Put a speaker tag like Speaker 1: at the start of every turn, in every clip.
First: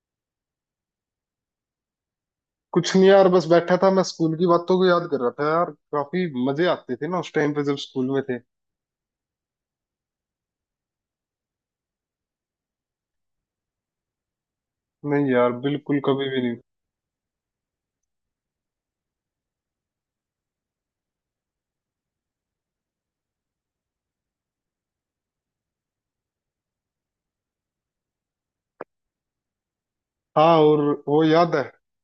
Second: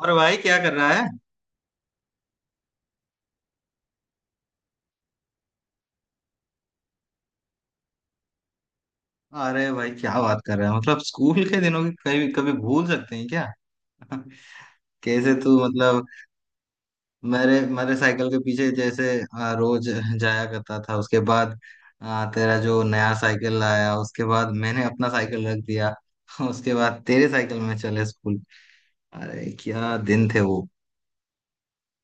Speaker 1: और भाई क्या कर रहा है?
Speaker 2: कुछ नहीं यार। बस बैठा था, मैं स्कूल की बातों को याद कर रहा था यार। काफी मजे आते थे ना उस टाइम पे जब स्कूल में थे।
Speaker 1: अरे भाई क्या बात कर रहा है, मतलब स्कूल के दिनों की कभी कभी भूल सकते हैं क्या?
Speaker 2: नहीं
Speaker 1: कैसे
Speaker 2: यार,
Speaker 1: तू
Speaker 2: बिल्कुल
Speaker 1: मतलब।
Speaker 2: कभी भी नहीं।
Speaker 1: मेरे मेरे साइकिल के पीछे जैसे रोज जाया करता था। उसके बाद तेरा जो नया साइकिल आया, उसके बाद मैंने अपना साइकिल रख दिया। उसके बाद तेरे साइकिल में चले स्कूल। अरे क्या दिन थे
Speaker 2: हाँ
Speaker 1: वो।
Speaker 2: और वो याद है,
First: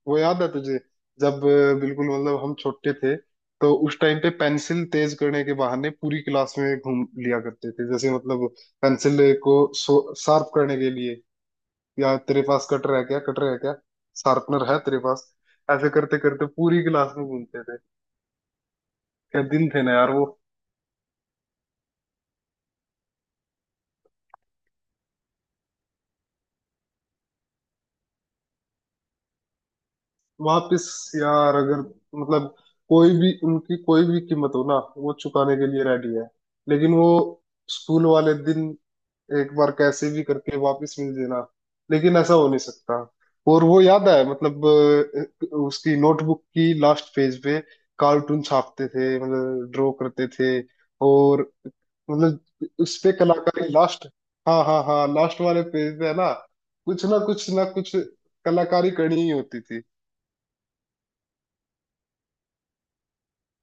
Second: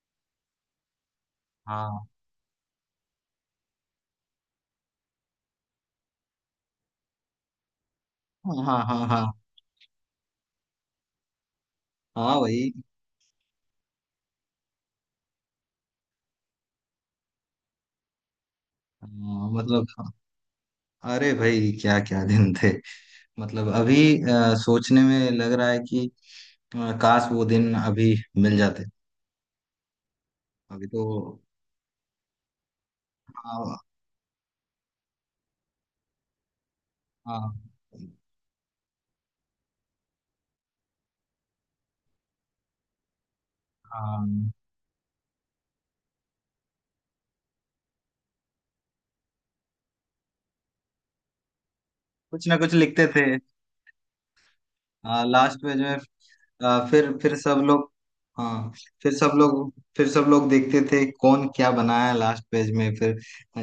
Speaker 2: वो याद है तुझे जब
Speaker 1: हाँ,
Speaker 2: बिल्कुल मतलब हम छोटे थे तो उस टाइम पे पेंसिल तेज करने के बहाने पूरी क्लास में घूम लिया करते थे, जैसे मतलब।
Speaker 1: हाँ, हाँ, हाँ।
Speaker 2: पेंसिल
Speaker 1: हाँ,
Speaker 2: को शार्प करने के लिए या
Speaker 1: हाँ
Speaker 2: तेरे पास
Speaker 1: भाई।
Speaker 2: कटर है क्या, कटर है क्या, शार्पनर है तेरे पास? ऐसे करते करते पूरी क्लास में घूमते थे। क्या
Speaker 1: हाँ,
Speaker 2: दिन थे
Speaker 1: मतलब
Speaker 2: ना
Speaker 1: हाँ।
Speaker 2: यार वो।
Speaker 1: अरे भाई क्या क्या दिन थे। मतलब अभी सोचने में लग रहा है कि काश वो दिन अभी मिल जाते। अभी
Speaker 2: वापस
Speaker 1: तो।
Speaker 2: यार अगर मतलब कोई भी
Speaker 1: हाँ,
Speaker 2: उनकी कोई भी कीमत हो ना, वो चुकाने के लिए रेडी है। लेकिन वो
Speaker 1: हाँ।
Speaker 2: स्कूल वाले दिन एक बार कैसे भी करके वापस मिल देना। लेकिन ऐसा हो नहीं सकता। और वो याद है,
Speaker 1: हाँ,
Speaker 2: मतलब उसकी नोटबुक की लास्ट पेज पे कार्टून छापते थे, मतलब ड्रॉ करते थे। और
Speaker 1: कुछ ना
Speaker 2: मतलब
Speaker 1: कुछ
Speaker 2: उस
Speaker 1: लिखते
Speaker 2: पे
Speaker 1: थे।
Speaker 2: कलाकारी, लास्ट। हाँ हाँ हाँ, लास्ट
Speaker 1: लास्ट
Speaker 2: वाले
Speaker 1: पेज में।
Speaker 2: पेज पे है ना। कुछ
Speaker 1: फिर
Speaker 2: ना
Speaker 1: फिर
Speaker 2: कुछ
Speaker 1: सब
Speaker 2: ना
Speaker 1: लोग।
Speaker 2: कुछ
Speaker 1: हाँ,
Speaker 2: कलाकारी
Speaker 1: फिर
Speaker 2: करनी ही
Speaker 1: सब
Speaker 2: होती
Speaker 1: लोग
Speaker 2: थी।
Speaker 1: फिर सब लोग देखते थे कौन क्या बनाया लास्ट पेज में फिर।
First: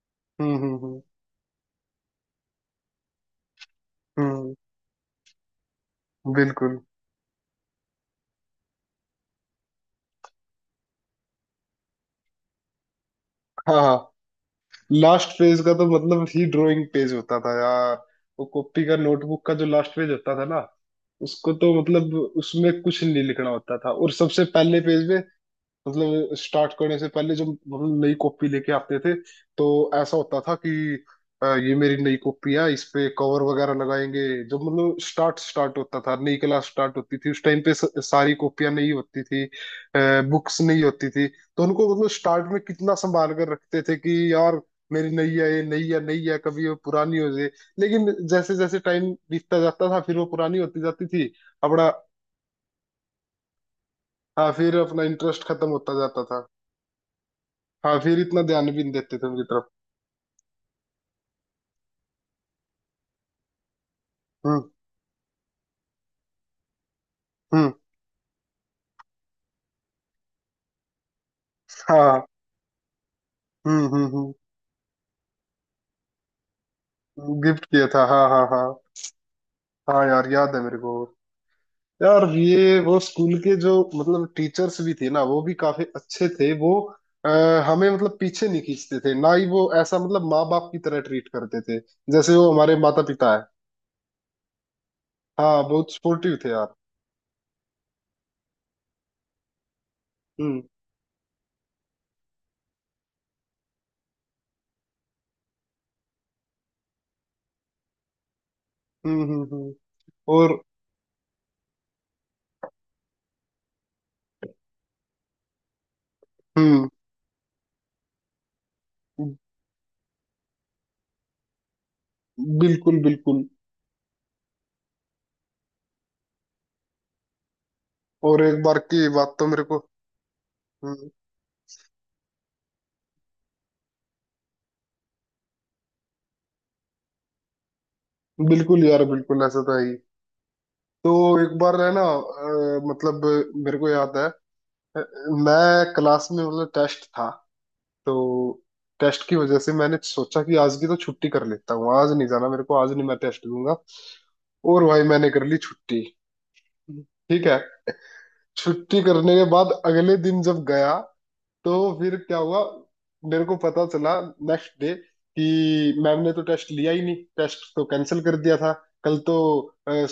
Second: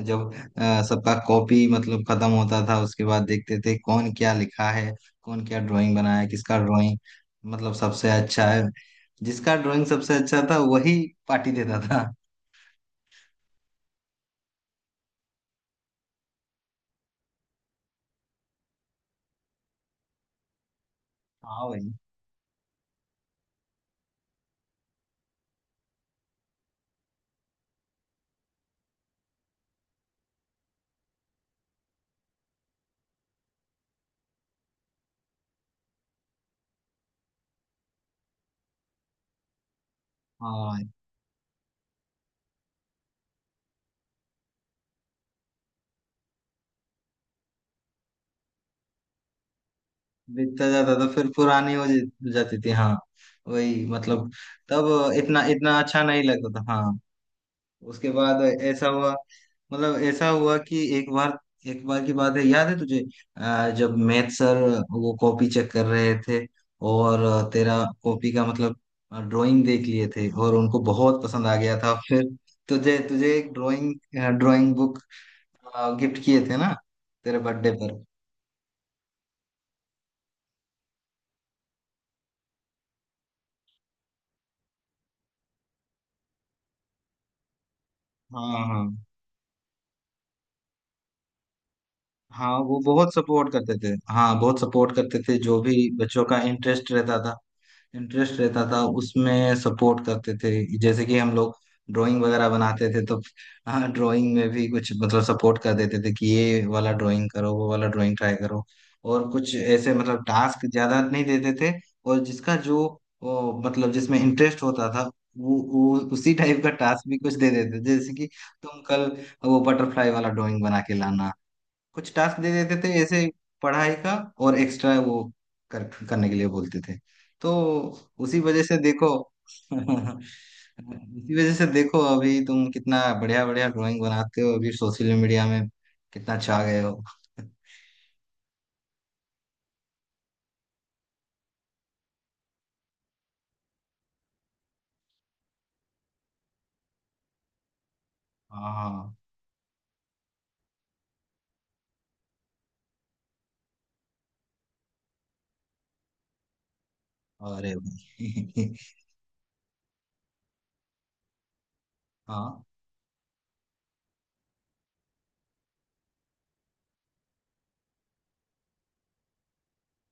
Speaker 1: जब
Speaker 2: हम्म।
Speaker 1: सबका कॉपी मतलब खत्म होता था, उसके बाद देखते थे कौन क्या
Speaker 2: हम्म,
Speaker 1: लिखा है, कौन क्या ड्राइंग बनाया है, किसका
Speaker 2: बिल्कुल।
Speaker 1: ड्राइंग मतलब सबसे अच्छा है। जिसका ड्राइंग सबसे अच्छा था वही पार्टी देता था।
Speaker 2: हाँ हाँ, लास्ट पेज का तो मतलब ही ड्राइंग पेज होता था यार। वो कॉपी का, नोटबुक का जो लास्ट पेज होता था ना, उसको
Speaker 1: हाँ
Speaker 2: तो
Speaker 1: भाई।
Speaker 2: मतलब उसमें कुछ नहीं लिखना होता था। और सबसे पहले पेज में मतलब स्टार्ट करने से पहले जब मतलब नई कॉपी लेके आते थे तो ऐसा होता था कि ये मेरी नई कॉपी है, इस पे कवर वगैरह लगाएंगे। जब मतलब स्टार्ट स्टार्ट होता था, नई क्लास स्टार्ट होती थी, उस टाइम पे सारी कॉपियां नहीं होती थी, बुक्स
Speaker 1: हाँ,
Speaker 2: नहीं होती थी। तो उनको मतलब स्टार्ट में कितना संभाल कर रखते थे कि यार मेरी नई है, ये नई है, नई है, कभी वो पुरानी हो जाए। लेकिन जैसे जैसे टाइम बीतता जाता था फिर वो पुरानी
Speaker 1: बीतता
Speaker 2: होती
Speaker 1: जाता
Speaker 2: जाती
Speaker 1: तो फिर
Speaker 2: थी।
Speaker 1: पुरानी हो
Speaker 2: अपना।
Speaker 1: जाती थी, हाँ। वही मतलब।
Speaker 2: हाँ फिर
Speaker 1: तब
Speaker 2: अपना
Speaker 1: इतना
Speaker 2: इंटरेस्ट खत्म
Speaker 1: इतना
Speaker 2: होता
Speaker 1: अच्छा नहीं
Speaker 2: जाता था।
Speaker 1: लगता था, हाँ।
Speaker 2: हाँ
Speaker 1: उसके
Speaker 2: फिर इतना
Speaker 1: बाद
Speaker 2: ध्यान भी
Speaker 1: ऐसा
Speaker 2: नहीं
Speaker 1: हुआ,
Speaker 2: देते थे उनकी तरफ।
Speaker 1: मतलब ऐसा हुआ कि एक बार की बात है, याद है तुझे? जब मैथ सर
Speaker 2: हम्म
Speaker 1: वो कॉपी चेक कर रहे थे, और
Speaker 2: हम्म।
Speaker 1: तेरा कॉपी का मतलब ड्राइंग देख लिए थे और उनको बहुत पसंद आ गया था। फिर
Speaker 2: हाँ।
Speaker 1: तुझे तुझे एक ड्राइंग,
Speaker 2: हम्म।
Speaker 1: ड्राइंग बुक गिफ्ट किए थे ना तेरे
Speaker 2: गिफ्ट
Speaker 1: बर्थडे
Speaker 2: किया
Speaker 1: पर।
Speaker 2: था, हाँ हाँ हाँ। हाँ यार, याद है मेरे को। यार ये वो स्कूल के जो मतलब टीचर्स भी थे ना, वो भी काफी अच्छे थे वो हमें मतलब पीछे नहीं
Speaker 1: हाँ, हाँ,
Speaker 2: खींचते थे, ना ही वो ऐसा मतलब, माँ बाप की तरह ट्रीट करते थे जैसे वो
Speaker 1: हाँ।
Speaker 2: हमारे
Speaker 1: वो
Speaker 2: माता
Speaker 1: बहुत
Speaker 2: पिता है।
Speaker 1: सपोर्ट करते थे, हाँ, बहुत सपोर्ट करते थे। जो
Speaker 2: हाँ
Speaker 1: भी
Speaker 2: बहुत
Speaker 1: बच्चों
Speaker 2: सपोर्टिव
Speaker 1: का
Speaker 2: थे यार।
Speaker 1: इंटरेस्ट रहता था, इंटरेस्ट रहता था उसमें सपोर्ट करते थे।
Speaker 2: हम्म
Speaker 1: जैसे कि हम लोग ड्राइंग वगैरह बनाते थे तो हाँ, ड्राइंग में भी कुछ मतलब सपोर्ट कर देते थे कि ये वाला ड्राइंग करो, वो वाला ड्राइंग ट्राई करो। और
Speaker 2: हम्म।
Speaker 1: कुछ ऐसे मतलब
Speaker 2: और।
Speaker 1: टास्क ज्यादा नहीं देते थे। और जिसका जो वो, मतलब जिसमें इंटरेस्ट होता था, वो उसी टाइप का
Speaker 2: हम्म।
Speaker 1: टास्क भी कुछ दे देते थे, जैसे कि तुम कल वो बटरफ्लाई वाला ड्राइंग बना के लाना। कुछ टास्क दे देते थे
Speaker 2: बिल्कुल
Speaker 1: ऐसे,
Speaker 2: बिल्कुल।
Speaker 1: पढ़ाई का और एक्स्ट्रा वो कर, करने के लिए बोलते थे तो उसी
Speaker 2: और एक
Speaker 1: वजह से
Speaker 2: बार
Speaker 1: देखो।
Speaker 2: की बात तो मेरे को। हम्म,
Speaker 1: उसी वजह से देखो अभी तुम कितना बढ़िया बढ़िया ड्राइंग बनाते हो, अभी सोशल मीडिया में कितना छा गए हो।
Speaker 2: बिल्कुल यार, बिल्कुल ऐसा था ही। तो एक बार है ना मतलब मेरे को याद है, मैं क्लास में मतलब टेस्ट था। तो
Speaker 1: हाँ।
Speaker 2: टेस्ट की वजह से मैंने सोचा कि आज की तो छुट्टी कर लेता हूँ, आज नहीं जाना मेरे को, आज नहीं, मैं टेस्ट दूंगा। और भाई मैंने कर ली छुट्टी। ठीक है।
Speaker 1: अरे भाई।
Speaker 2: छुट्टी करने के बाद अगले दिन जब गया तो फिर क्या हुआ,
Speaker 1: हाँ,
Speaker 2: मेरे को पता चला नेक्स्ट डे कि मैम ने तो टेस्ट लिया ही नहीं, टेस्ट तो कैंसिल कर दिया था। कल तो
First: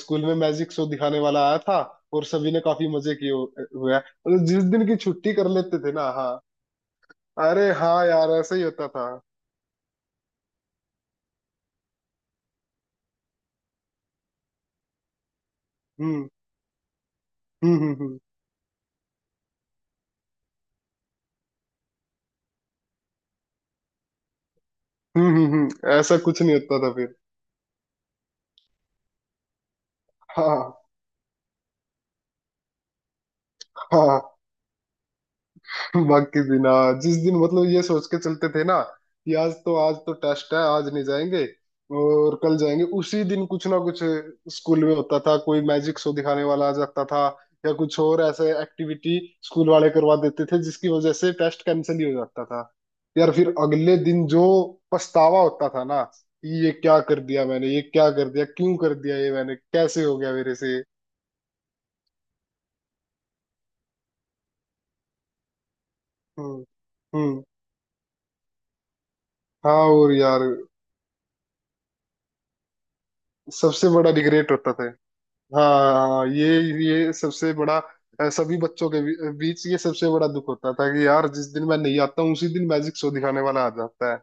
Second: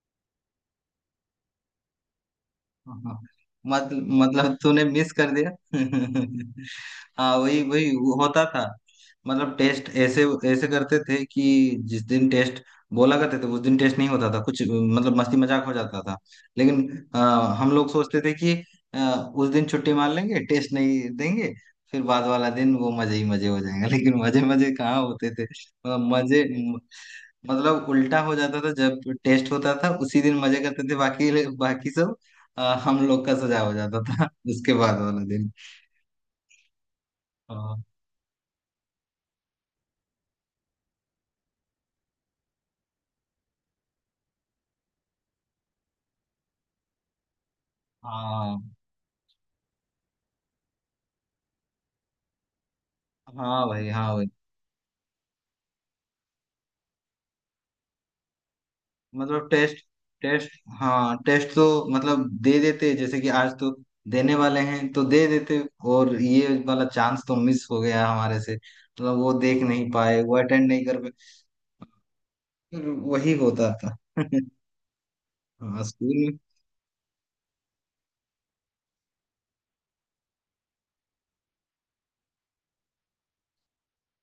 Speaker 2: स्कूल में मैजिक शो दिखाने वाला आया था और सभी ने काफी मजे
Speaker 1: हाँ,
Speaker 2: किए
Speaker 1: मत,
Speaker 2: हुए हैं, और
Speaker 1: मतलब
Speaker 2: जिस
Speaker 1: तूने
Speaker 2: दिन की
Speaker 1: मिस कर
Speaker 2: छुट्टी कर
Speaker 1: दिया।
Speaker 2: लेते थे ना, हाँ।
Speaker 1: हाँ, वही
Speaker 2: अरे
Speaker 1: वही
Speaker 2: हाँ यार,
Speaker 1: होता
Speaker 2: ऐसा ही
Speaker 1: था।
Speaker 2: होता था।
Speaker 1: मतलब टेस्ट ऐसे ऐसे करते थे कि जिस दिन टेस्ट बोला करते थे उस दिन टेस्ट नहीं होता था, कुछ मतलब मस्ती मजाक हो जाता था।
Speaker 2: हम्म
Speaker 1: लेकिन हम
Speaker 2: हम्म
Speaker 1: लोग
Speaker 2: हम्म हम्म
Speaker 1: सोचते थे कि उस दिन छुट्टी मार लेंगे, टेस्ट नहीं देंगे, फिर बाद वाला दिन वो मजे ही मजे हो जाएंगे। लेकिन मजे मजे कहाँ होते थे,
Speaker 2: हम्म।
Speaker 1: मतलब
Speaker 2: ऐसा कुछ
Speaker 1: मजे
Speaker 2: नहीं होता था फिर।
Speaker 1: मतलब उल्टा हो जाता था। जब टेस्ट होता था उसी दिन मजे
Speaker 2: हाँ
Speaker 1: करते थे, बाकी बाकी सब हम लोग का सजा हो जाता था
Speaker 2: हाँ।
Speaker 1: उसके बाद वाला दिन।
Speaker 2: बाकी दिन, हाँ, जिस दिन
Speaker 1: आ,
Speaker 2: मतलब ये सोच के चलते थे ना कि आज तो, आज तो टेस्ट है, आज नहीं जाएंगे और कल जाएंगे, उसी दिन कुछ ना कुछ स्कूल में होता था, कोई मैजिक शो दिखाने वाला आ जाता था या कुछ और ऐसे
Speaker 1: हाँ,
Speaker 2: एक्टिविटी स्कूल वाले करवा देते थे, जिसकी वजह से टेस्ट कैंसिल ही हो जाता था। यार फिर
Speaker 1: हाँ भाई।
Speaker 2: अगले
Speaker 1: हाँ भाई,
Speaker 2: दिन जो पछतावा होता था ना कि ये क्या कर दिया मैंने, ये क्या कर दिया, क्यों कर दिया ये
Speaker 1: मतलब
Speaker 2: मैंने,
Speaker 1: टेस्ट
Speaker 2: कैसे हो गया
Speaker 1: टेस्ट
Speaker 2: मेरे से।
Speaker 1: हाँ, टेस्ट तो मतलब दे देते, जैसे कि आज तो देने वाले हैं तो दे देते, और ये
Speaker 2: हम्म
Speaker 1: वाला चांस तो
Speaker 2: हम्म।
Speaker 1: मिस हो गया हमारे से, मतलब वो देख
Speaker 2: हाँ
Speaker 1: नहीं
Speaker 2: और
Speaker 1: पाए, वो
Speaker 2: यार,
Speaker 1: अटेंड नहीं कर पाए। फिर वही होता
Speaker 2: सबसे
Speaker 1: था।
Speaker 2: बड़ा रिग्रेट होता था।
Speaker 1: हाँ स्कूल
Speaker 2: हाँ
Speaker 1: में।
Speaker 2: ये सबसे बड़ा सभी बच्चों के बीच ये सबसे बड़ा दुख होता था कि यार जिस दिन मैं नहीं आता हूँ उसी दिन मैजिक शो दिखाने वाला आ जाता है।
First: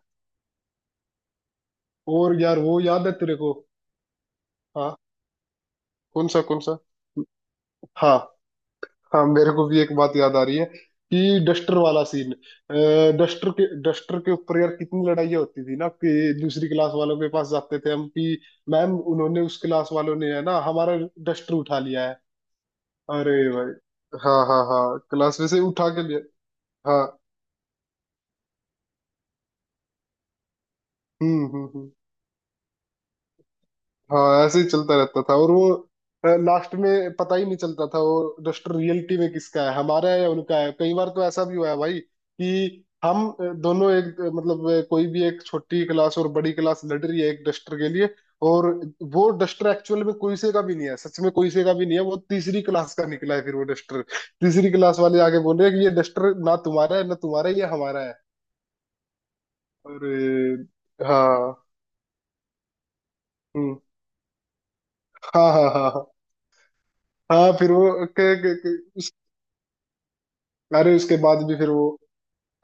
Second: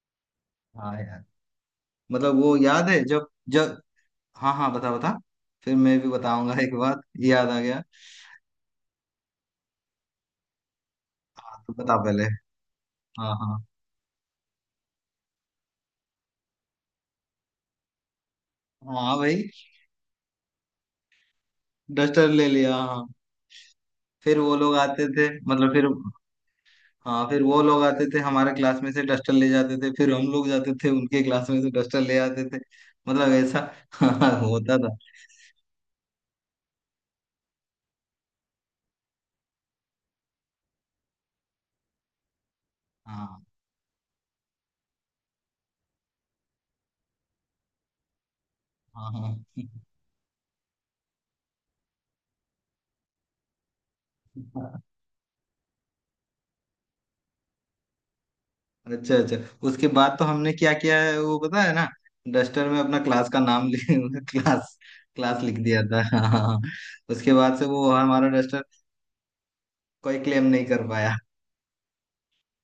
Speaker 1: हाँ यार, मतलब
Speaker 2: और
Speaker 1: वो
Speaker 2: यार वो
Speaker 1: याद है
Speaker 2: याद है
Speaker 1: जब
Speaker 2: तेरे को?
Speaker 1: जब। हाँ, हाँ, बता
Speaker 2: हाँ।
Speaker 1: बता। फिर मैं भी
Speaker 2: कौन सा,
Speaker 1: बताऊंगा,
Speaker 2: कौन
Speaker 1: एक
Speaker 2: सा?
Speaker 1: बात याद आ गया।
Speaker 2: हाँ हाँ, मेरे को भी एक बात याद आ रही है कि
Speaker 1: हाँ, तो
Speaker 2: डस्टर
Speaker 1: बता
Speaker 2: वाला
Speaker 1: पहले।
Speaker 2: सीन।
Speaker 1: हाँ,
Speaker 2: डस्टर
Speaker 1: हाँ,
Speaker 2: के, डस्टर के ऊपर यार कितनी लड़ाइयाँ होती थी ना कि दूसरी क्लास वालों के पास जाते थे हम कि मैम,
Speaker 1: हाँ
Speaker 2: उन्होंने,
Speaker 1: भाई।
Speaker 2: उस क्लास वालों ने है ना, हमारा डस्टर उठा लिया है।
Speaker 1: डस्टर ले लिया, हाँ।
Speaker 2: अरे भाई।
Speaker 1: फिर
Speaker 2: हाँ
Speaker 1: वो
Speaker 2: हाँ
Speaker 1: लोग
Speaker 2: हाँ,
Speaker 1: आते थे,
Speaker 2: क्लास में से
Speaker 1: मतलब फिर।
Speaker 2: उठा के लिया। हाँ।
Speaker 1: हाँ, फिर वो लोग आते थे हमारे क्लास में से डस्टर ले जाते थे, फिर हम लोग जाते थे उनके
Speaker 2: हम्म
Speaker 1: क्लास में
Speaker 2: हम्म
Speaker 1: से
Speaker 2: हम्म।
Speaker 1: डस्टर ले आते थे। मतलब ऐसा
Speaker 2: हाँ ऐसे ही
Speaker 1: होता था।
Speaker 2: चलता रहता था। और वो लास्ट में पता ही नहीं चलता था वो डस्टर रियलिटी में किसका है, हमारा है या उनका है। कई बार तो ऐसा भी हुआ है भाई कि हम
Speaker 1: हाँ,
Speaker 2: दोनों, एक मतलब कोई भी एक छोटी क्लास और बड़ी क्लास लड़ रही है एक डस्टर के लिए, और
Speaker 1: हाँ,
Speaker 2: वो डस्टर
Speaker 1: हाँ।
Speaker 2: एक्चुअल में कोई से का भी नहीं है, सच में कोई से का भी नहीं है, वो तीसरी क्लास का निकला है फिर वो डस्टर। तीसरी क्लास वाले आगे बोल रहे हैं कि ये डस्टर ना तुम्हारा है, ये हमारा है।
Speaker 1: अच्छा, अच्छा। उसके
Speaker 2: और
Speaker 1: बाद तो हमने क्या किया है वो
Speaker 2: हाँ।
Speaker 1: पता है ना? डस्टर में अपना क्लास का नाम
Speaker 2: हम्म।
Speaker 1: लिख। क्लास क्लास
Speaker 2: हाँ
Speaker 1: लिख
Speaker 2: हाँ
Speaker 1: दिया
Speaker 2: हाँ
Speaker 1: था।
Speaker 2: हाँ।
Speaker 1: हाँ, उसके
Speaker 2: हाँ
Speaker 1: बाद से
Speaker 2: फिर वो
Speaker 1: वो हमारा डस्टर कोई क्लेम नहीं कर
Speaker 2: अरे
Speaker 1: पाया।
Speaker 2: उसके बाद भी फिर वो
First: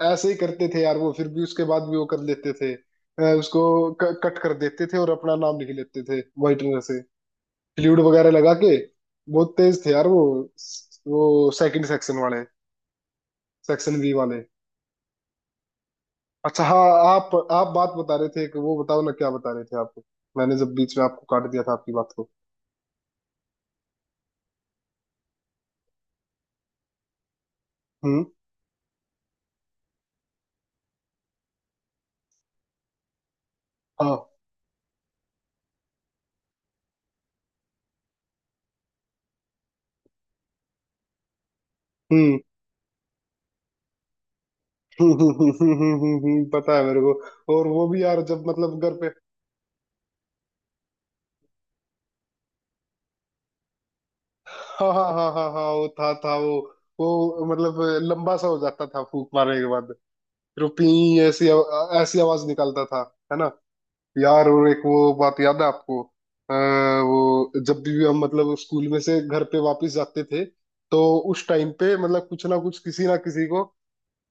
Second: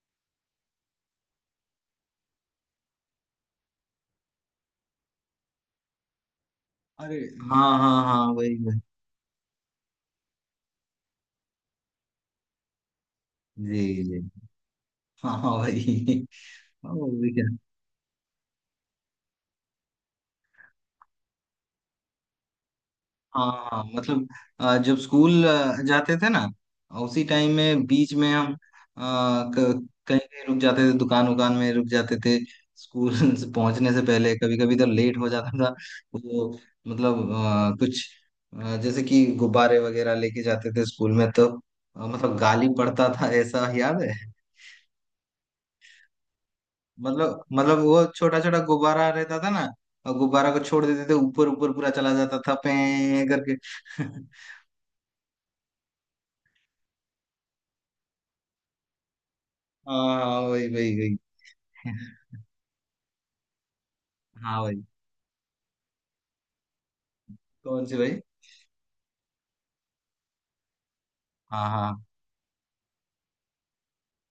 Speaker 2: ऐसे ही करते थे यार, वो फिर भी उसके बाद भी वो कर लेते थे उसको कट कर देते थे और अपना नाम लिख लेते थे व्हाइटनर से,
Speaker 1: अरे हाँ,
Speaker 2: फ्लूइड
Speaker 1: हाँ, हाँ,
Speaker 2: वगैरह
Speaker 1: वही
Speaker 2: लगा के।
Speaker 1: वही।
Speaker 2: बहुत तेज थे यार वो सेकंड सेक्शन वाले,
Speaker 1: जी,
Speaker 2: सेक्शन बी
Speaker 1: जी।
Speaker 2: वाले।
Speaker 1: हाँ, हाँ भाई।
Speaker 2: अच्छा हाँ।
Speaker 1: हाँ, वो भी क्या।
Speaker 2: आप बात बता रहे थे कि वो, बताओ ना क्या बता रहे थे आप, मैंने जब बीच में आपको काट दिया था आपकी बात को।
Speaker 1: हाँ, हाँ, मतलब जब स्कूल जाते थे ना, उसी टाइम में बीच
Speaker 2: हम्म।
Speaker 1: में हम कहीं कहीं रुक जाते थे, दुकान उकान में रुक जाते थे। स्कूल से पहुंचने से
Speaker 2: हाँ।
Speaker 1: पहले कभी कभी तो लेट हो जाता था वो, मतलब कुछ जैसे कि गुब्बारे वगैरह लेके जाते थे स्कूल में तो मतलब
Speaker 2: हम्म।
Speaker 1: गाली पड़ता था, ऐसा याद है।
Speaker 2: पता है मेरे को।
Speaker 1: मतलब
Speaker 2: और
Speaker 1: मतलब
Speaker 2: वो भी
Speaker 1: वो
Speaker 2: यार
Speaker 1: छोटा
Speaker 2: जब
Speaker 1: छोटा
Speaker 2: मतलब घर
Speaker 1: गुब्बारा
Speaker 2: पे।
Speaker 1: रहता था ना, और गुब्बारा को छोड़ देते थे, ऊपर ऊपर पूरा चला जाता था, पे करके।
Speaker 2: हाँ हाँ हाँ हाँ हाँ, वो था वो मतलब लंबा सा हो जाता था फूक मारने के बाद।
Speaker 1: हाँ,
Speaker 2: फिर
Speaker 1: वही,
Speaker 2: वो
Speaker 1: वही, वही।
Speaker 2: पी, ऐसी आवाज निकालता था, है ना। यार
Speaker 1: हाँ
Speaker 2: और एक
Speaker 1: भाई।
Speaker 2: वो बात याद है आपको वो जब
Speaker 1: कौन सी
Speaker 2: भी
Speaker 1: भाई?
Speaker 2: हम मतलब स्कूल में से घर पे वापस जाते थे तो उस
Speaker 1: हाँ,
Speaker 2: टाइम पे
Speaker 1: हाँ,
Speaker 2: मतलब कुछ ना कुछ किसी ना किसी को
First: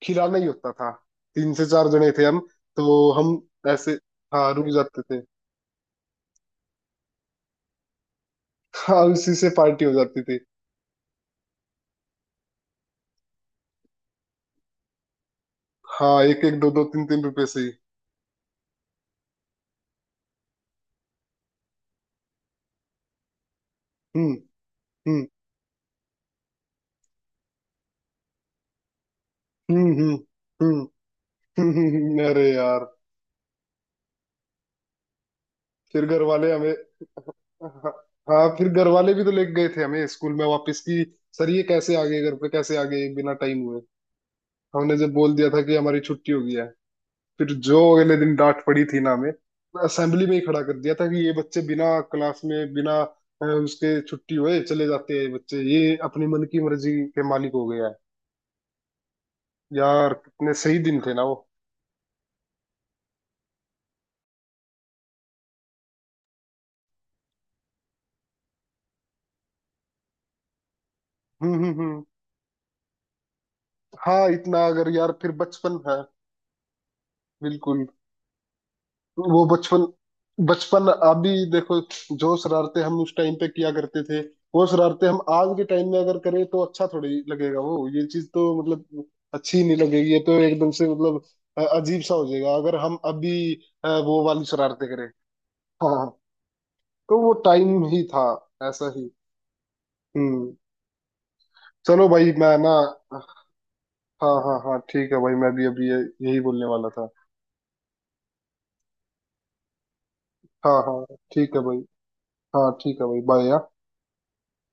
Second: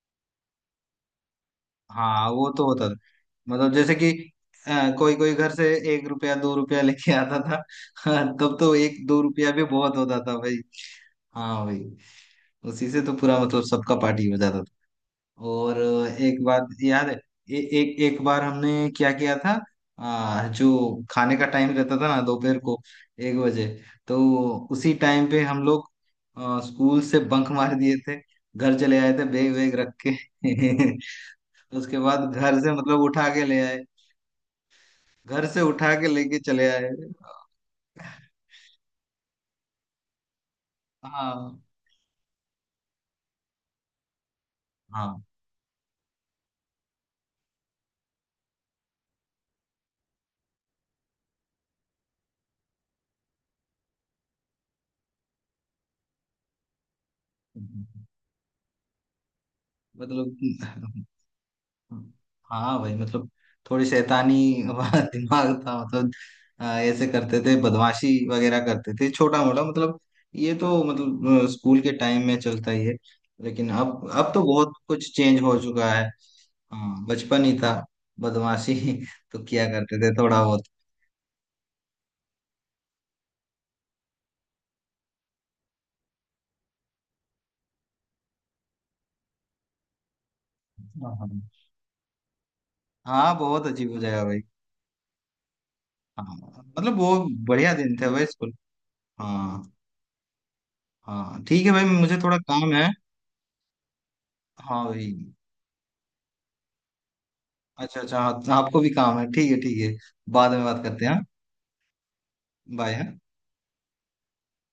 Speaker 2: खिलाना ही होता था। तीन से चार जने थे
Speaker 1: हाँ,
Speaker 2: हम।
Speaker 1: वो तो होता था।
Speaker 2: तो हम
Speaker 1: मतलब
Speaker 2: ऐसे,
Speaker 1: जैसे कि
Speaker 2: हाँ, रुक जाते
Speaker 1: कोई
Speaker 2: थे।
Speaker 1: कोई घर से 1 रुपया 2 रुपया लेके आता था। तब तो
Speaker 2: हाँ
Speaker 1: एक दो
Speaker 2: उसी से
Speaker 1: रुपया भी
Speaker 2: पार्टी हो
Speaker 1: बहुत होता
Speaker 2: जाती
Speaker 1: था
Speaker 2: थी।
Speaker 1: भाई। हाँ भाई, उसी से तो पूरा मतलब सबका पार्टी हो जाता था। और
Speaker 2: हाँ
Speaker 1: एक
Speaker 2: एक एक
Speaker 1: बात
Speaker 2: दो दो तीन
Speaker 1: याद है,
Speaker 2: तीन रुपए
Speaker 1: ए,
Speaker 2: से ही।
Speaker 1: एक एक बार हमने क्या किया था। जो खाने का टाइम रहता था ना, दोपहर को 1 बजे, तो
Speaker 2: हम्म
Speaker 1: उसी
Speaker 2: हम्म।
Speaker 1: टाइम पे हम लोग स्कूल से बंक मार दिए थे, घर चले आए थे बैग वैग
Speaker 2: हम्म
Speaker 1: रख
Speaker 2: हम्म हम्म।
Speaker 1: के। उसके बाद
Speaker 2: अरे
Speaker 1: घर से
Speaker 2: यार।
Speaker 1: मतलब उठा के ले आए, घर से उठा
Speaker 2: फिर
Speaker 1: के
Speaker 2: घर
Speaker 1: लेके
Speaker 2: वाले
Speaker 1: चले
Speaker 2: हमें,
Speaker 1: आए।
Speaker 2: हाँ, हाँ, फिर घर वाले भी तो लेके गए थे हमें स्कूल में वापस की सर,
Speaker 1: हाँ,
Speaker 2: ये कैसे आ गए घर पे, कैसे आ गए बिना टाइम हुए? हमने जब
Speaker 1: हाँ,
Speaker 2: बोल दिया था कि हमारी छुट्टी हो गई है। फिर जो अगले दिन डांट पड़ी थी ना हमें, असेंबली में ही खड़ा कर दिया था कि ये बच्चे बिना क्लास में, बिना उसके, छुट्टी हुए चले जाते हैं, ये बच्चे ये अपनी मन की मर्जी के मालिक हो गया है। यार
Speaker 1: मतलब
Speaker 2: कितने सही दिन थे ना वो।
Speaker 1: हाँ भाई, मतलब थोड़ी शैतानी वाला दिमाग था, मतलब ऐसे करते थे, बदमाशी वगैरह करते थे छोटा मोटा, मतलब ये तो मतलब स्कूल के
Speaker 2: हम्म।
Speaker 1: टाइम में चलता ही है। लेकिन अब
Speaker 2: हाँ
Speaker 1: अब तो
Speaker 2: इतना
Speaker 1: बहुत
Speaker 2: अगर,
Speaker 1: कुछ
Speaker 2: यार फिर
Speaker 1: चेंज हो
Speaker 2: बचपन
Speaker 1: चुका
Speaker 2: है।
Speaker 1: है। हाँ, बचपन ही था,
Speaker 2: बिल्कुल।
Speaker 1: बदमाशी
Speaker 2: वो
Speaker 1: तो किया
Speaker 2: बचपन,
Speaker 1: करते थे थोड़ा बहुत।
Speaker 2: बचपन अभी देखो, जो शरारते हम उस टाइम पे किया करते थे, वो शरारते हम आज के टाइम में अगर करें तो अच्छा थोड़ी लगेगा वो, ये चीज तो मतलब अच्छी नहीं लगेगी, ये तो एकदम से
Speaker 1: हाँ,
Speaker 2: मतलब
Speaker 1: हाँ,
Speaker 2: अजीब सा हो जाएगा अगर हम अभी
Speaker 1: हाँ, बहुत अजीब हो जाएगा
Speaker 2: वो
Speaker 1: भाई।
Speaker 2: वाली शरारते करें। हाँ हाँ,
Speaker 1: हाँ, मतलब वो
Speaker 2: तो वो
Speaker 1: बढ़िया
Speaker 2: टाइम
Speaker 1: दिन
Speaker 2: ही
Speaker 1: थे भाई,
Speaker 2: था
Speaker 1: स्कूल।
Speaker 2: ऐसा ही।
Speaker 1: हाँ,
Speaker 2: हम्म।
Speaker 1: हाँ ठीक है भाई,
Speaker 2: चलो
Speaker 1: मुझे
Speaker 2: भाई,
Speaker 1: थोड़ा
Speaker 2: मैं
Speaker 1: काम
Speaker 2: ना,
Speaker 1: है।
Speaker 2: हाँ हाँ हाँ,
Speaker 1: हाँ भाई।
Speaker 2: ठीक है भाई, मैं भी अभी यही बोलने वाला था।
Speaker 1: अच्छा, अच्छा, हाँ, आपको भी काम है, ठीक है, ठीक है। बाद में
Speaker 2: हाँ
Speaker 1: बात करते
Speaker 2: हाँ
Speaker 1: हैं।
Speaker 2: ठीक है भाई। हाँ ठीक है
Speaker 1: बाय।
Speaker 2: भाई, बाय।